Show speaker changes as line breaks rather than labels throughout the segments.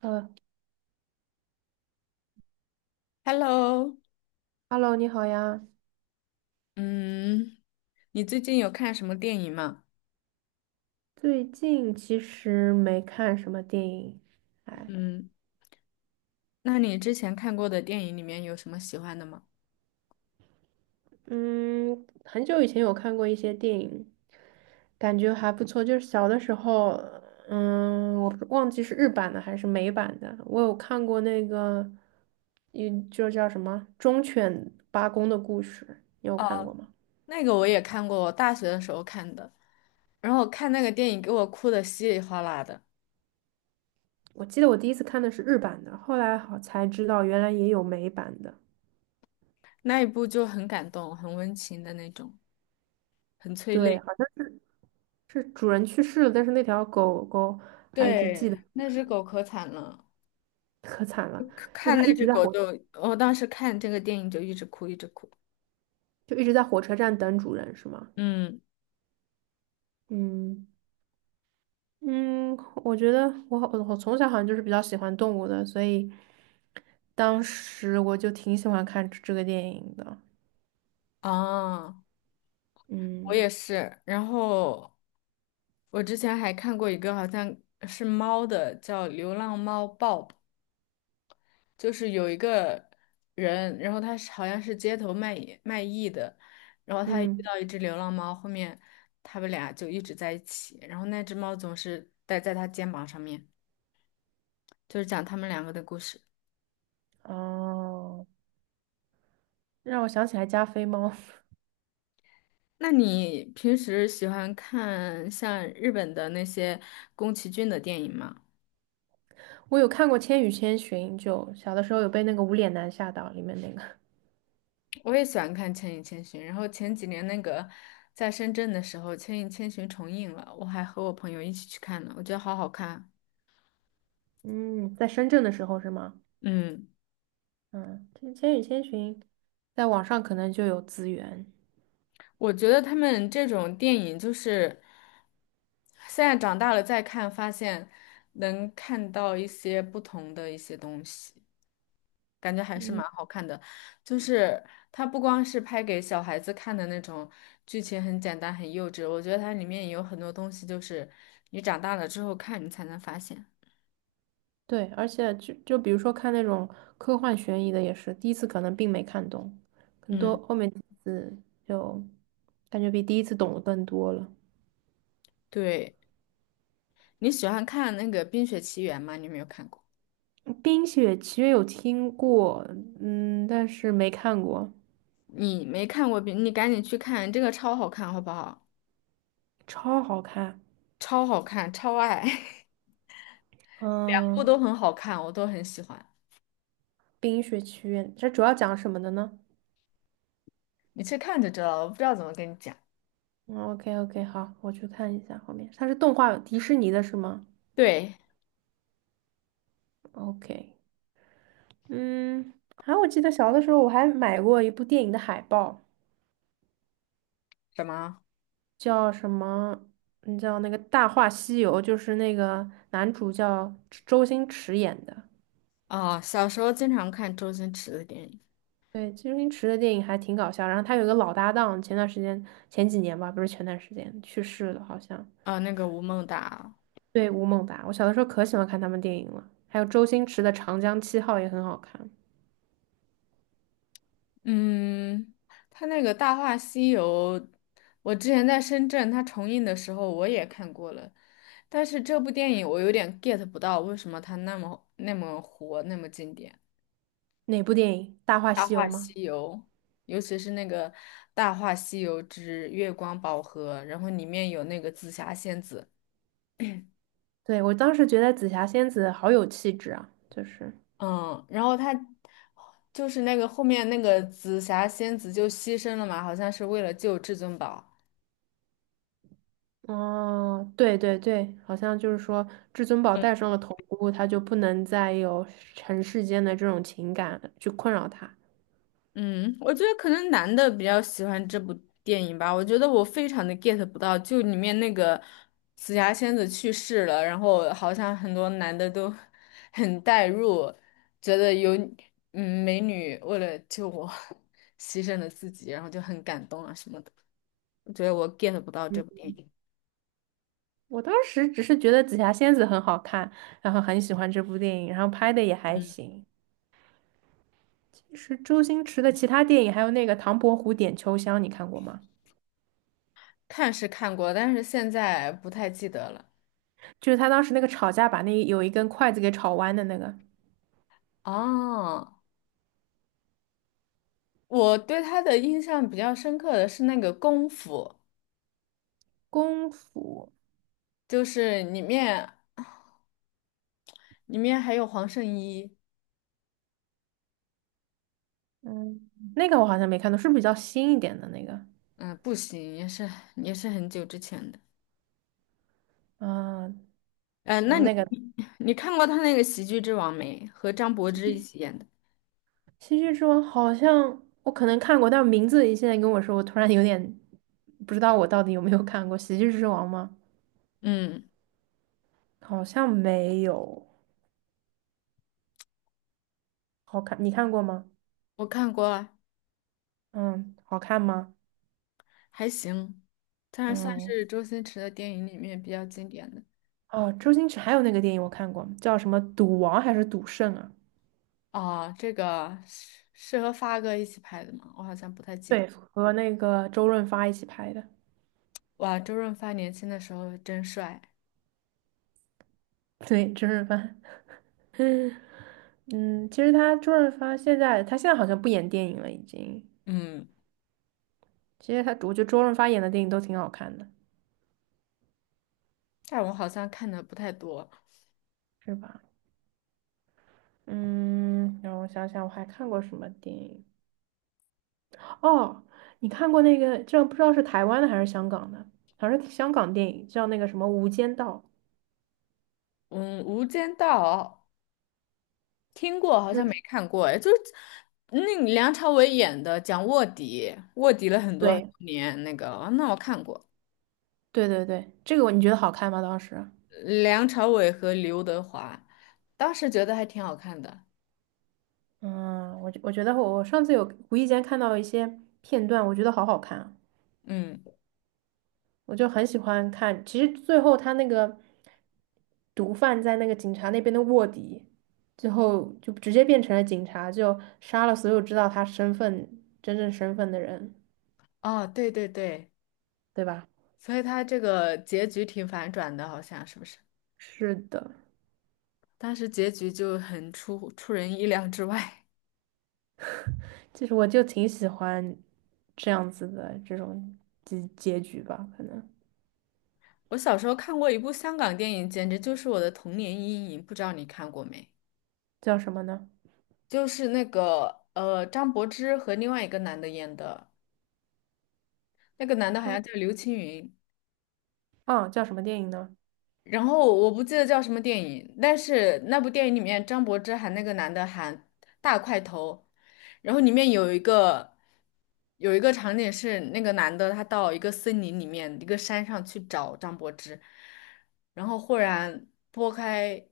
呃
Hello，
，Hello,你好呀。
嗯，你最近有看什么电影吗？
最近其实没看什么电影，哎，
嗯，那你之前看过的电影里面有什么喜欢的吗？
嗯，很久以前有看过一些电影，感觉还不错。就是小的时候，我不忘记是日版的还是美版的，我有看过那个，就叫什么《忠犬八公的故事》，你有看过
哦，
吗？
那个我也看过，我大学的时候看的，然后我看那个电影给我哭的稀里哗啦的，
我记得我第一次看的是日版的，后来好才知道原来也有美版的。
那一部就很感动，很温情的那种，很催
对，
泪。
好像是主人去世了，但是那条狗狗还一直记得。
对，那只狗可惨了，
可惨了，就
看
他
那
一
只
直在
狗
火，
就，我当时看这个电影就一直哭，一直哭。
就一直在火车站等主人，是吗？
嗯，
嗯嗯，我觉得我好，我从小好像就是比较喜欢动物的，所以当时我就挺喜欢看这个电影的。
啊，我也
嗯
是。然后我之前还看过一个好像是猫的，叫流浪猫 Bob，就是有一个人，然后他是好像是街头卖艺的，然后他遇
嗯，
到一只流浪猫，后面他们俩就一直在一起，然后那只猫总是待在他肩膀上面，就是讲他们两个的故事。
哦，让我想起来加菲猫。
那你平时喜欢看像日本的那些宫崎骏的电影吗？
我有看过《千与千寻》，就小的时候有被那个无脸男吓到，里面那个，
我也喜欢看《千与千寻》，然后前几年那个在深圳的时候，《千与千寻》重映了，我还和我朋友一起去看了，我觉得好好看。
嗯，在深圳的时候是吗？
嗯，
嗯，这《千与千寻》在网上可能就有资源。
我觉得他们这种电影就是现在长大了再看，发现能看到一些不同的一些东西，感觉还是蛮
嗯。
好看的。就是它不光是拍给小孩子看的那种，剧情很简单很幼稚，我觉得它里面也有很多东西，就是你长大了之后看你才能发现。
对，而且就比如说看那种科幻悬疑的，也是第一次可能并没看懂，很多
嗯，
后面几次就感觉比第一次懂得更多了。
对，你喜欢看那个《冰雪奇缘》吗？你有没有看过？
嗯《冰雪奇缘》有听过，嗯，但是没看过，
你没看过冰，你赶紧去看，这个超好看，好不好？
超好看。
超好看，超爱，两部都
嗯，
很好看，我都很喜欢。
《冰雪奇缘》这主要讲什么的呢？
你去看就知道了，我不知道怎么跟你讲。
嗯，OK OK,好，我去看一下后面。它是动画，迪士尼的是吗
对，
？OK,嗯，我记得小的时候我还买过一部电影的海报。
什么？
叫什么？你叫那个《大话西游》，就是那个男主叫周星驰演的。
啊？小时候经常看周星驰的电影，
对，周星驰的电影还挺搞笑。然后他有一个老搭档，前段时间前几年吧，不是前段时间去世了，好像。
啊、那个《吴孟达》
对，吴孟达，我小的时候可喜欢看他们电影了。还有周星驰的《长江七号》也很好看。
嗯，他那个《大话西游》，我之前在深圳他重映的时候我也看过了，但是这部电影我有点 get 不到为什么他那么那么火，那么经典。
哪部电影？《大话
《大
西游》
话
吗？
西游》，尤其是那个《大话西游之月光宝盒》，然后里面有那个紫霞仙子，
对，我当时觉得紫霞仙子好有气质啊，就是。
嗯，然后他就是那个后面那个紫霞仙子就牺牲了嘛，好像是为了救至尊宝。
哦，对对对，好像就是说，至尊宝戴上了头箍，他就不能再有尘世间的这种情感去困扰他。
嗯，我觉得可能男的比较喜欢这部电影吧。我觉得我非常的 get 不到，就里面那个紫霞仙子去世了，然后好像很多男的都 很代入，觉得有美女为了救我 牺牲了自己，然后就很感动啊什么的。我觉得我 get 不到
嗯，
这部电影。
我当时只是觉得紫霞仙子很好看，然后很喜欢这部电影，然后拍的也还
嗯，
行。其实周星驰的其他电影，还有那个《唐伯虎点秋香》，你看过吗？
看是看过，但是现在不太记得了。
就是他当时那个吵架，把那有一根筷子给吵弯的那个
哦，我对他的印象比较深刻的是那个功夫。
功夫，
就是里面还有黄圣依，
嗯，那个我好像没看到，是不是比较新一点的那个？
嗯、不行，也是很久之前的。
嗯，
嗯，那你
那个。
你看过他那个《喜剧之王》没？和张柏芝一起演的。
喜剧之王好像我可能看过，但名字现在跟我说，我突然有点不知道我到底有没有看过《喜剧之王》吗？
嗯，
好像没有。好看，你看过吗？
我看过啊
嗯，好看吗？
还行，但是算
嗯，
是周星驰的电影里面比较经典的。
哦，周星驰还有那个电影我看过，叫什么《赌王》还是《赌圣》啊？
哦，这个是和发哥一起拍的吗？我好像不太记得。
对，和那个周润发一起拍的。
哇，周润发年轻的时候真帅。
对，周润发。嗯，其实他周润发现在他现在好像不演电影了，已经。
嗯，
其实他，我觉得周润发演的电影都挺好看的，
但我好像看的不太多。
是吧？嗯，让我想想，我还看过什么电影？哦，你看过那个，这不知道是台湾的还是香港的，好像是香港电影，叫那个什么《无间道》。
嗯，《无间道》听过，好
就
像没
是
看过，哎，就是那个梁朝伟演的，讲卧底，卧底了很多很多
对
年，那个，哦那我看过，
对对对，这个你觉得好看吗？当时？
梁朝伟和刘德华，当时觉得还挺好看的，
嗯，我觉得我上次有无意间看到一些片段，我觉得好好看啊。
嗯，
我就很喜欢看。其实最后他那个毒贩在那个警察那边的卧底，最后就直接变成了警察，就杀了所有知道他真正身份的人，
哦，对对对，
对吧？
所以他这个结局挺反转的，好像是不是？
是的，
当时结局就很出人意料之外。
其实我就挺喜欢这样子的这种结局吧，可能
我小时候看过一部香港电影，简直就是我的童年阴影，不知道你看过没？
叫什么呢？
就是那个张柏芝和另外一个男的演的。那个男的好
张
像叫刘青云，
啊，叫什么电影呢？
然后我不记得叫什么电影，但是那部电影里面张柏芝喊那个男的喊大块头，然后里面有一个场景是那个男的他到一个森林里面一个山上去找张柏芝，然后忽然拨开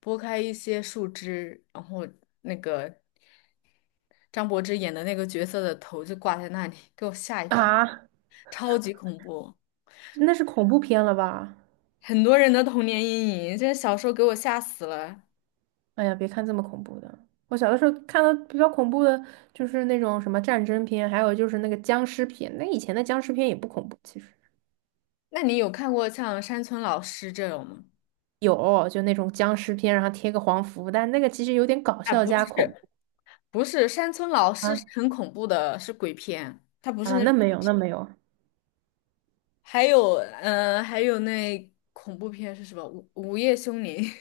拨开一些树枝，然后那个张柏芝演的那个角色的头就挂在那里，给我吓一跳，
啊，
超级恐怖。
那是恐怖片了吧？
很多人的童年阴影，这小时候给我吓死了。
哎呀，别看这么恐怖的。我小的时候看的比较恐怖的，就是那种什么战争片，还有就是那个僵尸片。那以前的僵尸片也不恐怖，其实
那你有看过像山村老师这种吗？
有就那种僵尸片，然后贴个黄符，但那个其实有点搞
啊，
笑
不
加恐
是，
怖
不是，山村老师是
啊
很恐怖的，是鬼片，它不是
啊，
那。
那没有，
还有，还有那恐怖片是什么？午夜凶铃。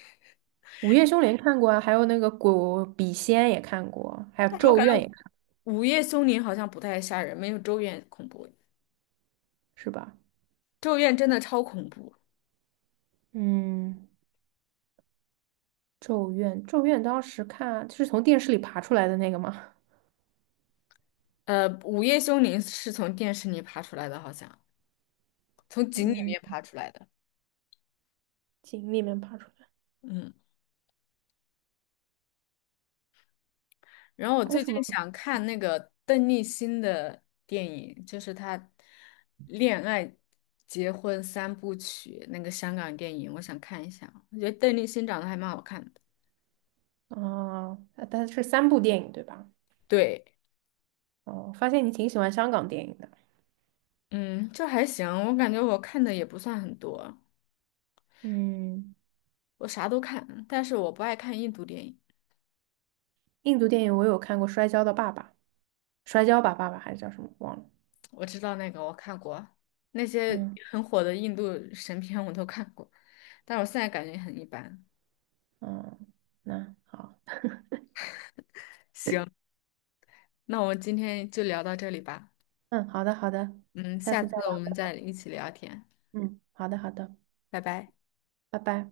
《午夜凶铃》看过啊，还有那个鬼笔仙也看过，还有
但我
《咒
感
怨》也
觉
看，
午夜凶铃好像不太吓人，没有咒怨恐怖。
是吧？
咒怨真的超恐怖。
嗯，《咒怨》当时看就是从电视里爬出来的那个嘛，
午夜凶铃是从电视里爬出来的，好像从井里
嗯，
面爬出来的。
井里面爬出来，
嗯。然后我
还有
最
什么？
近想看那个邓丽欣的电影，就是她恋爱、结婚3部曲那个香港电影，我想看一下。我觉得邓丽欣长得还蛮好看的。
哦，啊但是三部电影对吧？
对，
哦，发现你挺喜欢香港电影的。
嗯，就还行。我感觉我看的也不算很多，
嗯，
我啥都看，但是我不爱看印度电影。
印度电影我有看过《摔跤的爸爸》，摔跤吧爸爸还是叫什么忘了。
我知道那个我看过，那些
嗯
很火的印度神片我都看过，但我现在感觉很一般。
嗯，那好，
行，那我们今天就聊到这里吧。
嗯，好的好的，
嗯，
下
下
次再
次我
聊
们
吧。
再一起聊天，
嗯，好的好的，
拜拜。
拜拜。